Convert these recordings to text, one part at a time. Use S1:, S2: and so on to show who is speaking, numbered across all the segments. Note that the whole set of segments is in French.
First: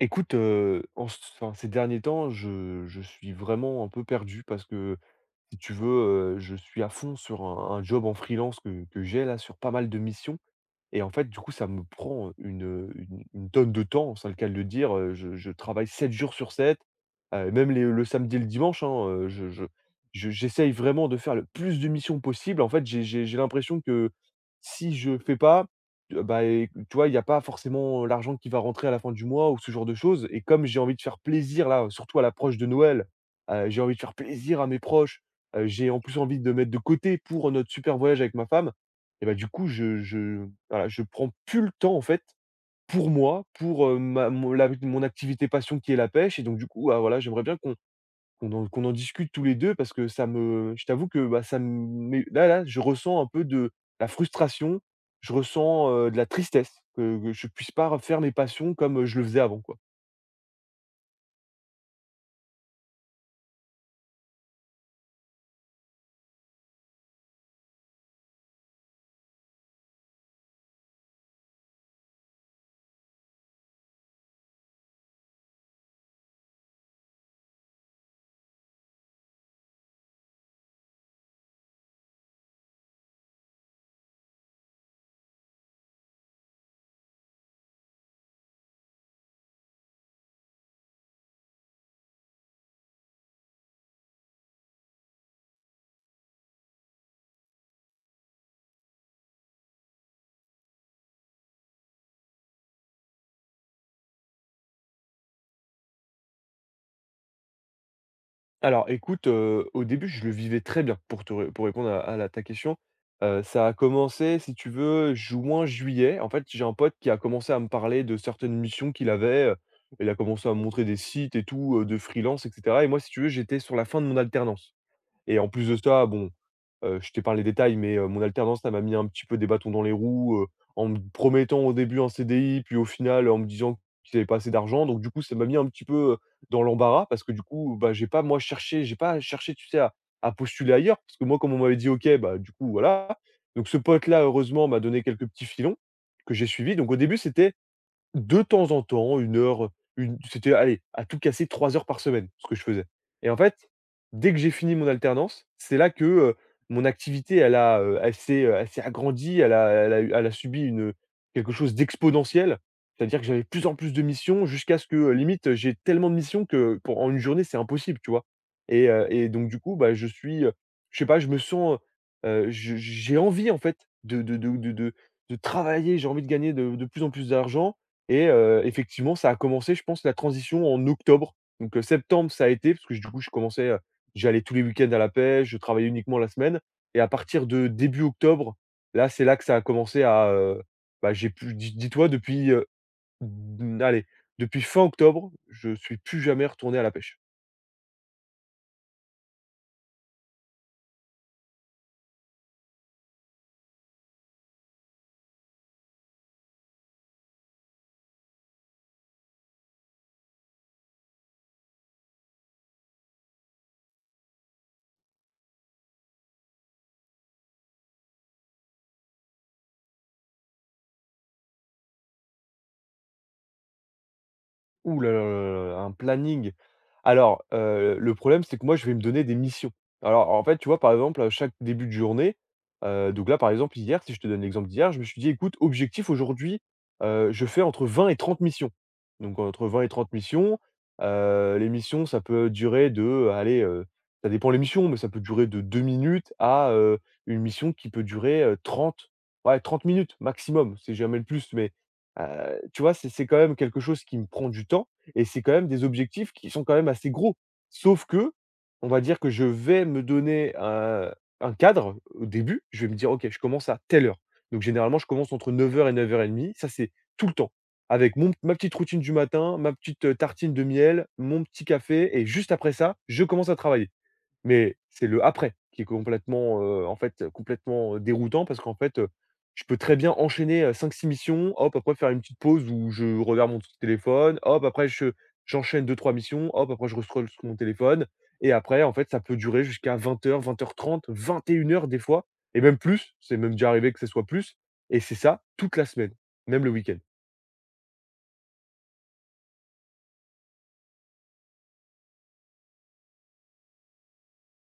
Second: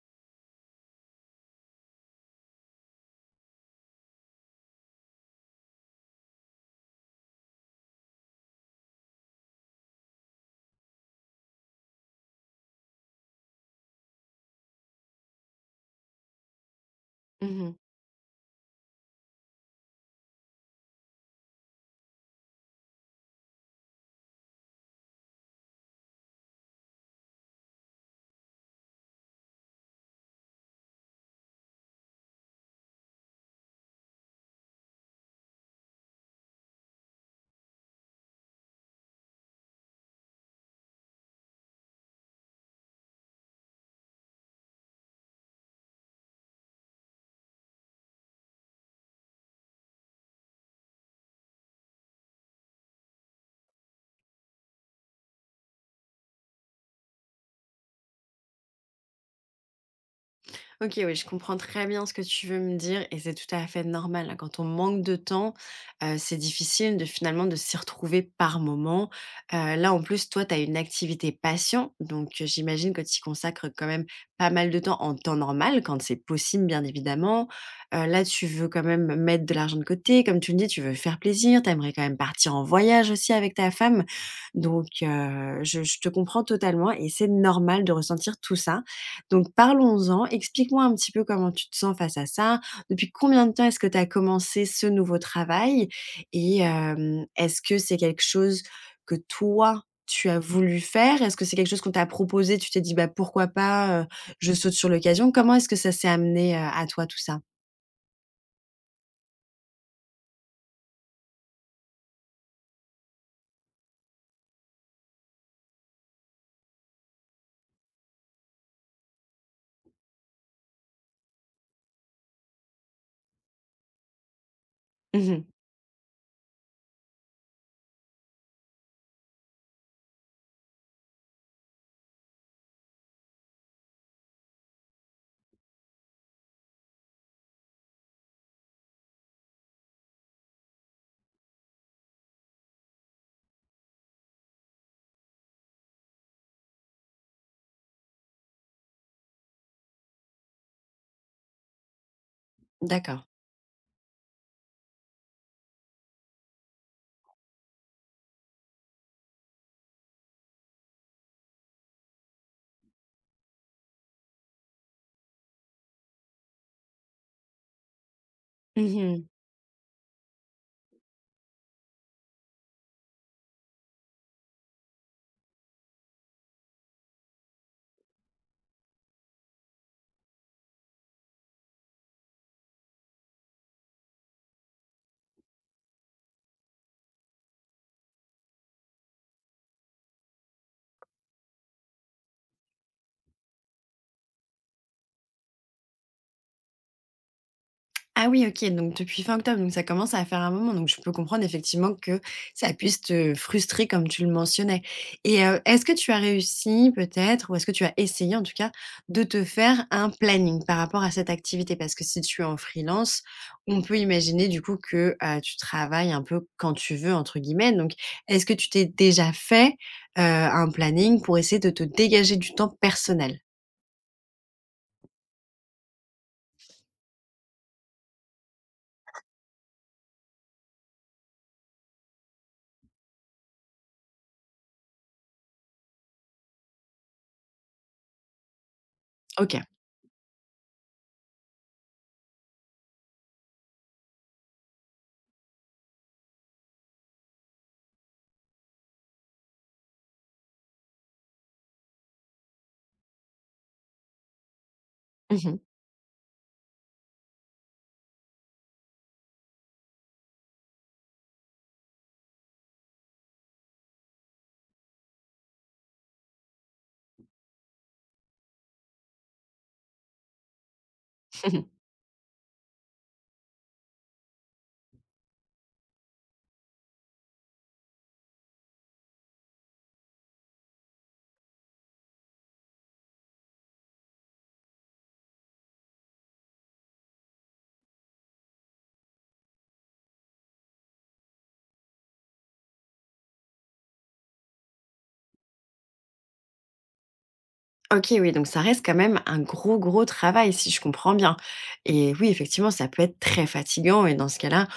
S1: Écoute, en ce enfin, ces derniers temps, je suis vraiment un peu perdu parce que, si tu veux, je suis à fond sur un job en freelance que j'ai là, sur pas mal de missions et en fait, du coup, ça me prend, une tonne de temps, c'est le cas de le dire, je travaille 7 jours sur 7, même
S2: Mmh.
S1: les le samedi et le dimanche, hein, je j'essaye vraiment de faire le plus de missions possible. En fait, j'ai l'impression que si je fais pas. Et tu vois, il y a pas forcément l'argent qui va rentrer à la fin du mois ou ce genre de choses et comme j'ai envie de faire plaisir là, surtout à l'approche de Noël, j'ai envie de faire plaisir à mes proches, j'ai en plus envie de mettre de côté pour notre super voyage avec ma femme et bah, du coup, je voilà, je prends plus le temps en fait pour moi, pour, ma mon la mon activité passion qui est la pêche et donc du coup, ah voilà, j'aimerais bien qu'on en discute tous les 2 parce que ça me je t'avoue que, bah, là là, je ressens un peu de la frustration, je ressens, de la tristesse que je puisse pas refaire mes passions comme, je le faisais avant, quoi.
S2: OK, oui, je comprends très bien ce que tu veux me dire et c'est tout à fait normal, hein. Quand on manque de temps, c'est difficile de finalement de s'y retrouver par moment. Là, en plus, toi, tu as une activité passion, donc j'imagine que tu y consacres quand même pas mal de temps en temps normal, quand c'est possible, bien évidemment. Là, tu veux quand même mettre de l'argent de côté. Comme tu le dis, tu veux faire plaisir, tu aimerais quand même partir en voyage aussi avec ta femme. Donc je te comprends totalement et c'est normal de ressentir tout ça. Donc parlons-en, explique-moi un petit peu comment tu te sens face à ça. Depuis combien de temps est-ce que tu as commencé ce nouveau travail? Et est-ce que c'est quelque chose que toi, tu as voulu faire? Est-ce que c'est quelque chose qu'on t'a proposé? Tu t'es dit: «Bah, pourquoi pas, je saute sur l'occasion». Comment est-ce que ça s'est amené, à toi tout ça?
S1: Alors écoute, au début, je le vivais très bien pour te ré pour répondre à la ta question. Ça a commencé, si tu veux, juin-juillet. En fait, j'ai un pote qui a commencé à me parler de certaines missions qu'il avait, il a commencé à me montrer des sites et tout, de freelance et cetera et moi, si tu veux, j'étais sur la fin de mon alternance. Et
S2: Mmh.
S1: en plus de ça, bon, je t'épargne les détails, mais mon alternance, ça m'a mis un petit peu des bâtons dans les roues, en me promettant au début un CDI, puis au final, en me disant qu'ils avaient pas assez d'argent. Donc du coup, ça m'a mis un petit peu, dans l'embarras parce que du coup, bah, j'ai pas cherché, tu sais, à postuler ailleurs parce que moi, comme on m'avait dit: «OK», bah, du coup, voilà. Donc ce pote-là, heureusement, m'a donné quelques petits filons que j'ai suivis. Donc au début, c'était de temps en temps, une heure, une c'était allez, à tout casser 3 heures par semaine, ce que je faisais
S2: D'accord.
S1: et en fait, dès que j'ai fini mon alternance, c'est là que, mon activité elle s'est agrandie, elle a subi quelque chose d'exponentiel. C'est-à-dire que j'avais de plus en plus de missions jusqu'à ce que, limite, j'ai tellement de missions que pour en une journée, c'est impossible, tu vois? Et heu
S2: Mmh.
S1: et donc du coup, bah, je sais pas, je me sens, je j'ai envie en fait de de de de de de travailler, j'ai envie de gagner de plus en plus d'argent et effectivement, ça a commencé, je pense, la transition en octobre. Donc, septembre, ça a été parce que du coup, je commençais, j'allais tous les week-ends à la pêche, je travaillais uniquement la semaine et à partir de début octobre, là, c'est là que ça a commencé à, bah, j'ai plus dis-toi depuis, mmh, allez, depuis fin octobre, je suis plus jamais retourné à la pêche.
S2: Ah oui, OK, donc depuis fin octobre, donc ça commence à faire un moment, donc je peux comprendre effectivement que ça puisse te frustrer comme tu le mentionnais. Et est-ce que tu as réussi peut-être ou est-ce que tu as essayé en tout cas de te faire un planning par rapport à cette activité? Parce que si tu es en freelance, on peut imaginer du coup que, tu travailles un peu «quand tu veux» entre guillemets, donc est-ce que tu t'es déjà fait, un planning pour essayer de te dégager du temps personnel?
S1: Ouh là là là là, un planning. Alors, le problème, c'est que moi, je vais me donner des missions. Alors, en fait, tu vois, par exemple, à chaque début de journée, donc là, par exemple, hier, si je te donne l'exemple d'hier, je me suis dit: «Écoute, objectif aujourd'hui, je fais entre 20 et 30 missions». Donc
S2: OK.
S1: entre 20 et 30 missions, les missions, ça peut durer de, allez, ça dépend les missions, mais ça peut durer de 2 minutes à, une mission qui peut durer, 30, ouais, 30 minutes maximum, c'est jamais le plus, mais heu tu vois, c'est quand même quelque chose qui me prend du temps et c'est quand
S2: Mmh.
S1: même des objectifs qui sont quand même assez gros. Sauf que, on va dire que je vais me donner un cadre au début. Je vais me dire: «OK, je commence à telle heure». Donc généralement, je commence entre neuf heures et 9:30. Ça, c'est tout le temps avec mon ma petite routine du matin, ma petite, tartine de miel, mon petit café et juste après ça, je commence à travailler. Mais c'est le après qui est complètement, complètement, déroutant parce qu'en fait, je peux très bien enchaîner, 5-6 missions, hop, après faire une petite pause où je regarde mon téléphone, hop, après je j'enchaîne deux trois missions, hop, après je rescrolle sur mon téléphone et après en fait, ça peut durer jusqu'à vingt heures trente, vingt et une heures des fois et même plus. C'est même déjà arrivé que ce soit plus et c'est ça toute la semaine, même le week-end.
S2: OK, oui, donc ça reste quand même un gros, gros travail si je comprends bien et oui, effectivement, ça peut être très fatigant et dans ce cas-là,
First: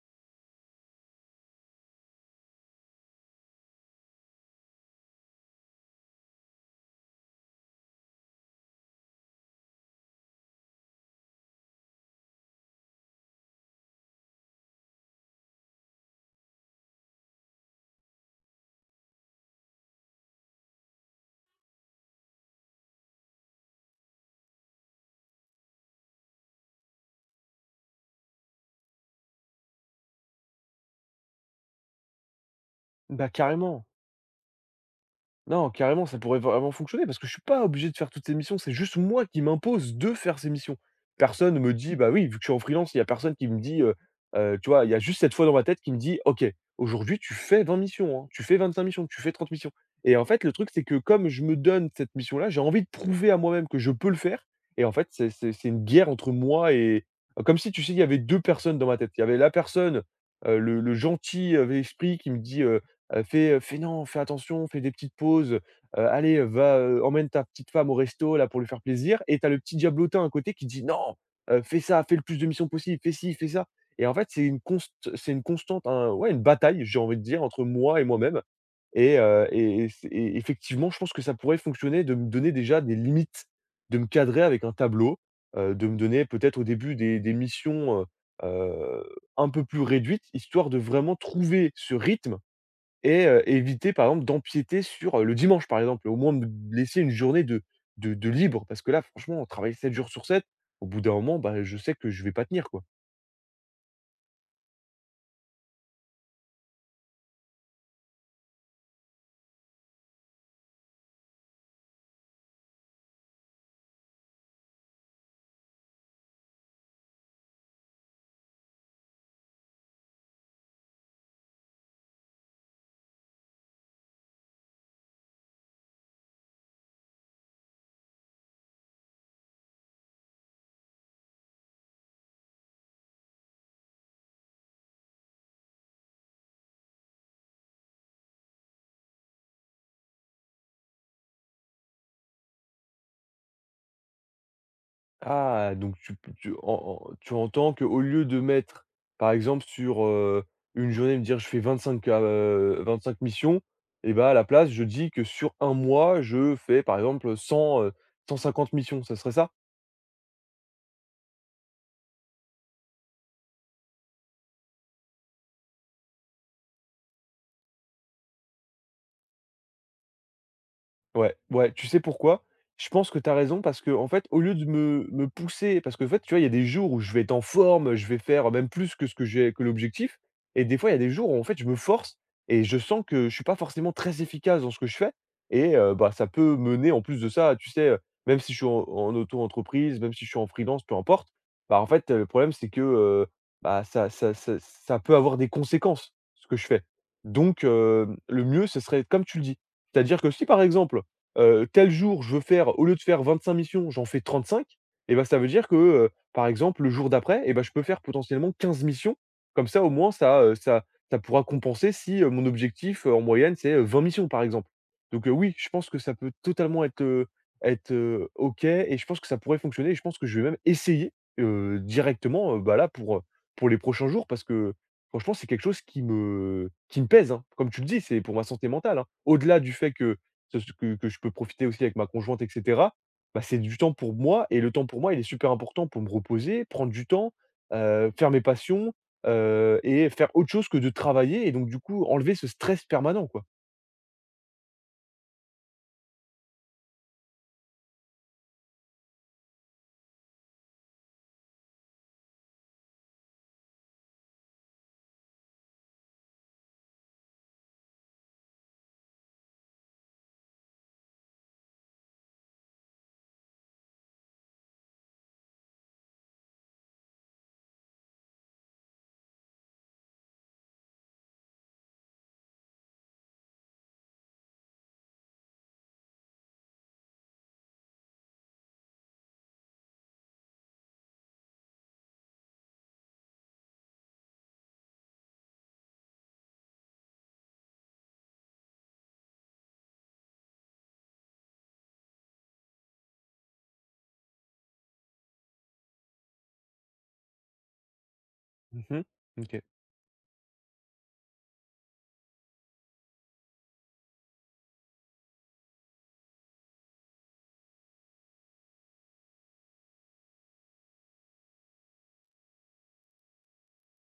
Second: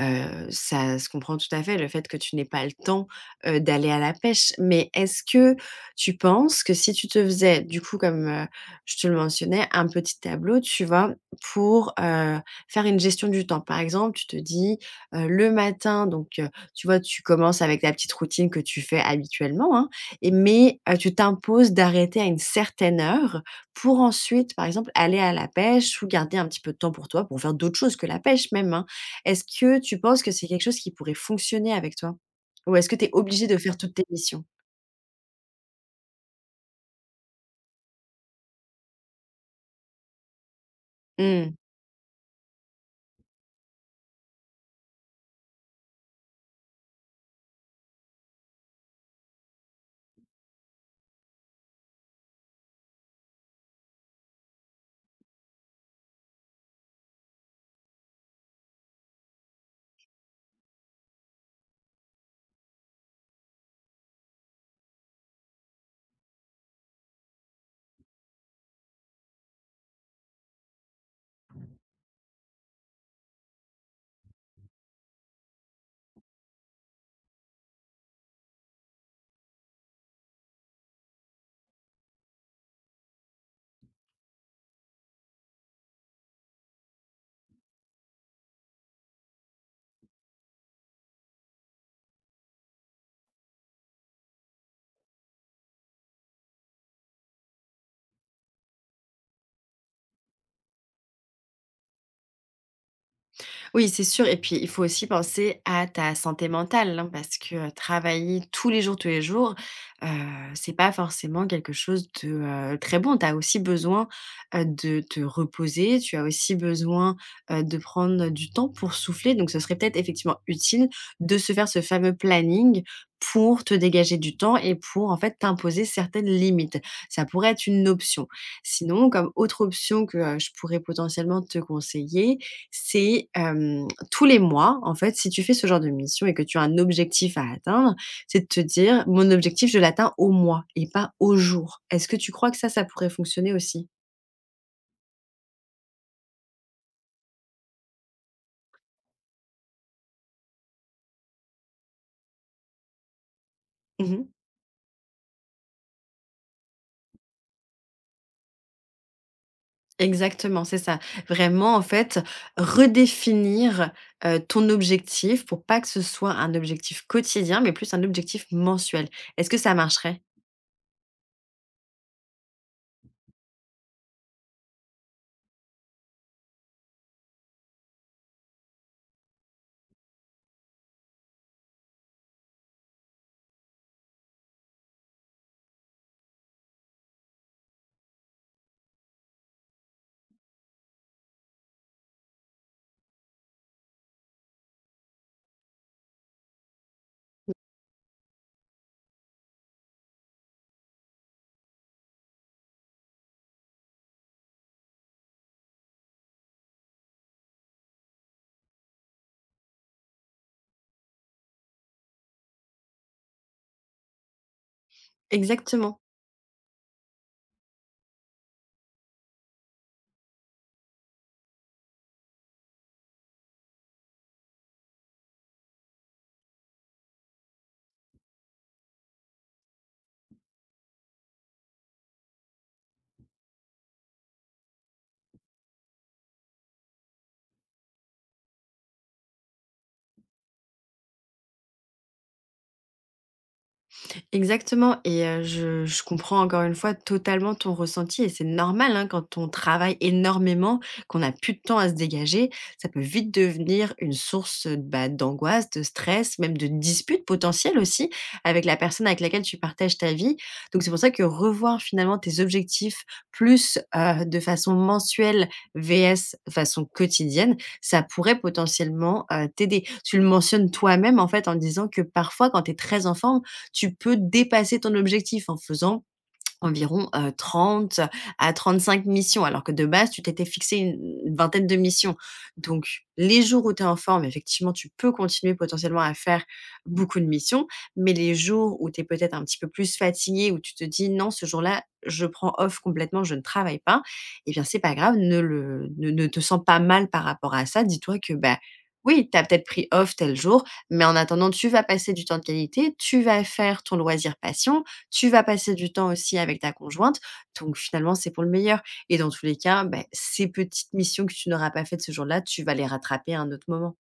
S2: Ça se comprend tout à fait le fait que tu n'aies pas le temps, d'aller à la pêche. Mais est-ce que tu penses que si tu te faisais du coup comme, je te le mentionnais, un petit tableau, tu vois? Pour, faire une gestion du temps. Par exemple, tu te dis, le matin donc, tu vois, tu commences avec ta petite routine que tu fais habituellement, hein, et mais, tu t'imposes d'arrêter à une certaine heure pour ensuite, par exemple, aller à la pêche ou garder un petit peu de temps pour toi, pour faire d'autres choses que la pêche même, hein. Est-ce que tu penses que c'est quelque chose qui pourrait fonctionner avec toi? Ou est-ce que tu es
S1: Bah,
S2: obligé de faire
S1: carrément.
S2: toutes tes missions?
S1: Non, carrément, ça pourrait vraiment fonctionner parce que je suis pas obligé de faire toutes ces missions. C'est juste moi qui m'impose de faire ces missions.
S2: Mmh.
S1: Personne me dit, bah oui, vu que je suis en freelance, il y a personne qui me dit, tu vois, il y a juste cette fois dans ma tête qui me dit, ok, aujourd'hui tu fais 20 missions, hein, tu fais 25 missions, tu fais 30 missions. Et en fait, le truc, c'est que comme je me donne cette mission-là, j'ai envie de prouver à moi-même que je peux le faire. Et en fait, c'est une guerre entre moi et. Comme si, tu sais, il y avait deux personnes dans ma tête. Il y avait la personne, le gentil esprit qui me dit. Fais, fais non, fais attention, fais des petites pauses, allez, va, emmène ta petite femme au resto là pour lui faire plaisir et t'as le petit diablotin à côté qui dit: «Non, fais ça, fais le plus de missions possible, fais ci, fais ça». Et en fait, c'est une constante, une bataille, j'ai envie de dire, entre moi et moi-même et effectivement, je pense que ça pourrait fonctionner de me donner déjà des limites, de me cadrer avec un tableau, de me donner peut-être au début des missions, heu, un peu plus réduites, histoire de vraiment trouver ce rythme et éviter par exemple d'empiéter sur, le dimanche par exemple, au moins me laisser une journée de libre parce que là franchement travailler 7 jours sur 7 au bout d'un moment, bah, je sais que je vais pas tenir quoi.
S2: Oui, c'est sûr et puis il faut aussi penser à ta santé mentale, hein, parce que, travailler tous les jours, heu, c'est pas forcément quelque chose de, très bon. Tu as aussi besoin, de te reposer, tu as aussi besoin, de prendre du temps pour souffler, donc ce serait peut-être effectivement utile de se faire ce fameux planning pour te dégager du temps et pour, en fait, t'imposer certaines limites. Ça pourrait être une option. Sinon, comme autre option que, je pourrais potentiellement te conseiller, c'est, tous les mois, en fait, si tu fais ce genre de mission et que tu as un objectif à atteindre, c'est de te dire: «Mon objectif, je l'atteins au mois et pas au jour». Est-ce que tu crois que ça pourrait fonctionner aussi?
S1: Ah donc tu p tu en en tu entends qu'au lieu de mettre par exemple sur, une journée me dire je fais 25, 25 missions et
S2: Mmh.
S1: bah, à la place je dis que sur un mois je fais par exemple 100, cent cinquante missions, ça serait ça?
S2: Exactement, c'est ça. Vraiment, en fait, redéfinir, ton objectif pour pas que ce soit un objectif quotidien, mais plus un objectif mensuel. Est-ce que ça marcherait?
S1: Ouais, ouais, tu sais pourquoi? Je pense que tu as raison parce que en fait, au lieu de me pousser parce que en fait, tu vois, il y a des jours où je vais être en forme, je vais faire même plus que ce que j'ai que l'objectif et des fois, il y a des jours où en fait, je me force et je sens que je suis pas forcément très efficace dans ce que je fais et bah, ça peut mener en plus de ça, tu sais, même si je suis en auto-entreprise, même si je suis en freelance, peu importe, bah, en fait, le problème, c'est que, bah, ça peut avoir des conséquences, ce que je fais. Donc, le mieux, ce serait comme tu le dis. C'est-à-dire que si, par exemple tel jour je veux faire au lieu de faire 25 missions, j'en fais 35. Et bah, ça veut dire que, par exemple, le jour d'après et bah, je peux faire potentiellement 15 missions. Comme ça au moins ça, ça pourra compenser si, mon objectif, en moyenne c'est, 20 missions par exemple. Donc, oui, je pense que
S2: Exactement.
S1: ça peut totalement être, OK et je pense que ça pourrait fonctionner et je pense que je vais même essayer, directement, bah, là pour les prochains jours parce que franchement c'est quelque chose qui me pèse, hein. Comme tu le dis, c'est pour ma santé mentale, hein. Au-delà du fait que ce que je peux profiter aussi avec ma conjointe et cetera, bah, c'est du temps pour moi et le temps pour moi, il est super important pour me reposer, prendre du temps, faire mes passions, et faire autre chose que de travailler et donc du coup, enlever ce stress permanent, quoi.
S2: Exactement et je comprends encore une fois totalement ton ressenti et c'est normal, hein, quand on travaille énormément, qu'on n'a plus de temps à se dégager, ça peut vite devenir une source, d'angoisse, de stress, même de disputes potentielles aussi avec la personne avec laquelle tu partages ta vie. Donc c'est pour ça que revoir finalement tes objectifs plus, de façon mensuelle vs façon quotidienne, ça pourrait potentiellement, t'aider. Tu le mentionnes toi-même en fait en disant que parfois quand tu es très en forme, tu peux dépasser ton objectif en faisant environ, 30 à 35 missions, alors que de base, tu t'étais fixé une vingtaine de missions. Donc les jours où tu es en forme, effectivement, tu peux continuer potentiellement à faire beaucoup de missions, mais les jours où tu es peut-être un petit peu plus fatigué, où tu te dis: «Non, ce jour-là, je prends off complètement, je ne travaille pas», eh bien, c'est pas grave, ne le ne ne te sens pas mal par rapport à ça. Dis-toi que, bah,
S1: Mmh.
S2: oui, tu as
S1: OK.
S2: peut-être pris off tel jour, mais en attendant, tu vas passer du temps de qualité, tu vas faire ton loisir passion, tu vas passer du temps aussi avec ta conjointe, donc finalement, c'est pour le meilleur et dans tous les cas, beh, ces petites missions que tu n'auras pas faites ce jour-là, tu vas les rattraper à un autre moment.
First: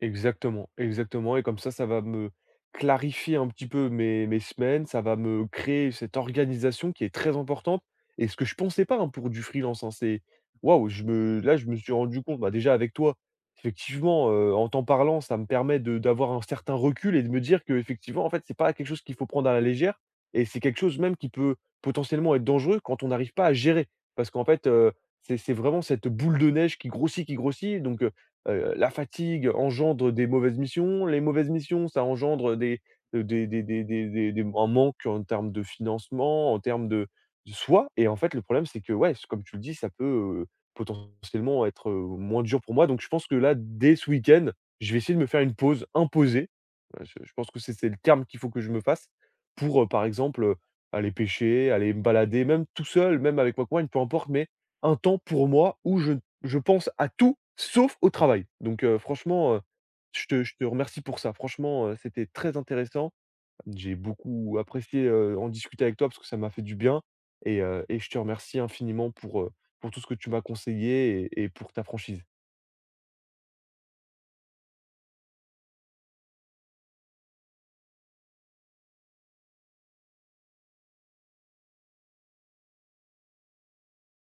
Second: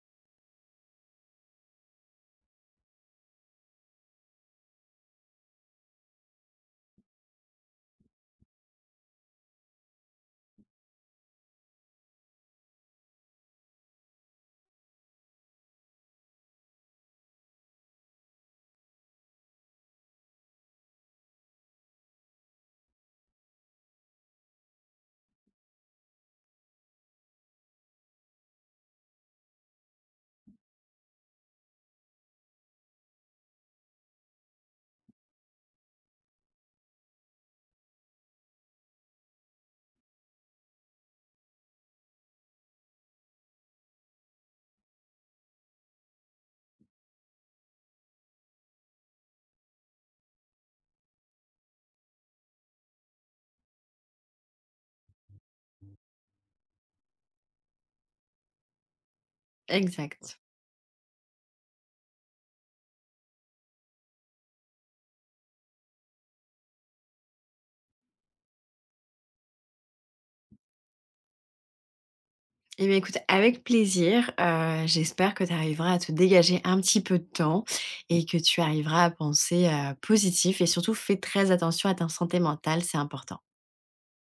S1: Exactement, exactement et comme ça va me clarifier un petit peu mes semaines, ça va me créer cette organisation qui est très importante et ce que je pensais pas, hein, pour du freelance, hein. C'est waouh, je me là, je me suis rendu compte, bah, déjà avec toi, effectivement, en t'en parlant, ça me permet de d'avoir un certain recul et de me dire que effectivement, en fait, c'est pas quelque chose qu'il faut prendre à la légère et c'est quelque chose même qui peut potentiellement être dangereux quand on n'arrive pas à gérer. Parce qu'en fait, c'est vraiment cette boule de neige qui grossit donc. La fatigue engendre des mauvaises missions, les mauvaises missions, ça engendre des un manque en termes de financement, en termes de soi et en fait, le problème, c'est que, ouais, c comme tu le dis, ça peut, potentiellement être, moins dur pour moi donc je pense que là, dès ce week-end, je vais essayer de me faire une pause imposée. Je pense que c'est le terme qu'il faut que je me fasse pour, par exemple, aller pêcher, aller me balader, même tout seul, même avec ma compagne, peu importe, mais un temps pour moi où je ne je pense à tout sauf au travail. Donc franchement,
S2: Exact.
S1: je te remercie pour ça. Franchement, c'était très intéressant. J'ai beaucoup apprécié, en discuter avec toi parce que ça m'a fait du bien et je te remercie infiniment pour tout ce que tu m'as conseillé et pour ta franchise.
S2: Eh bien, écoute, avec plaisir. J'espère que tu arriveras à te dégager un petit peu de temps et que tu arriveras à penser, positif et surtout fais très attention à ta santé mentale, c'est important.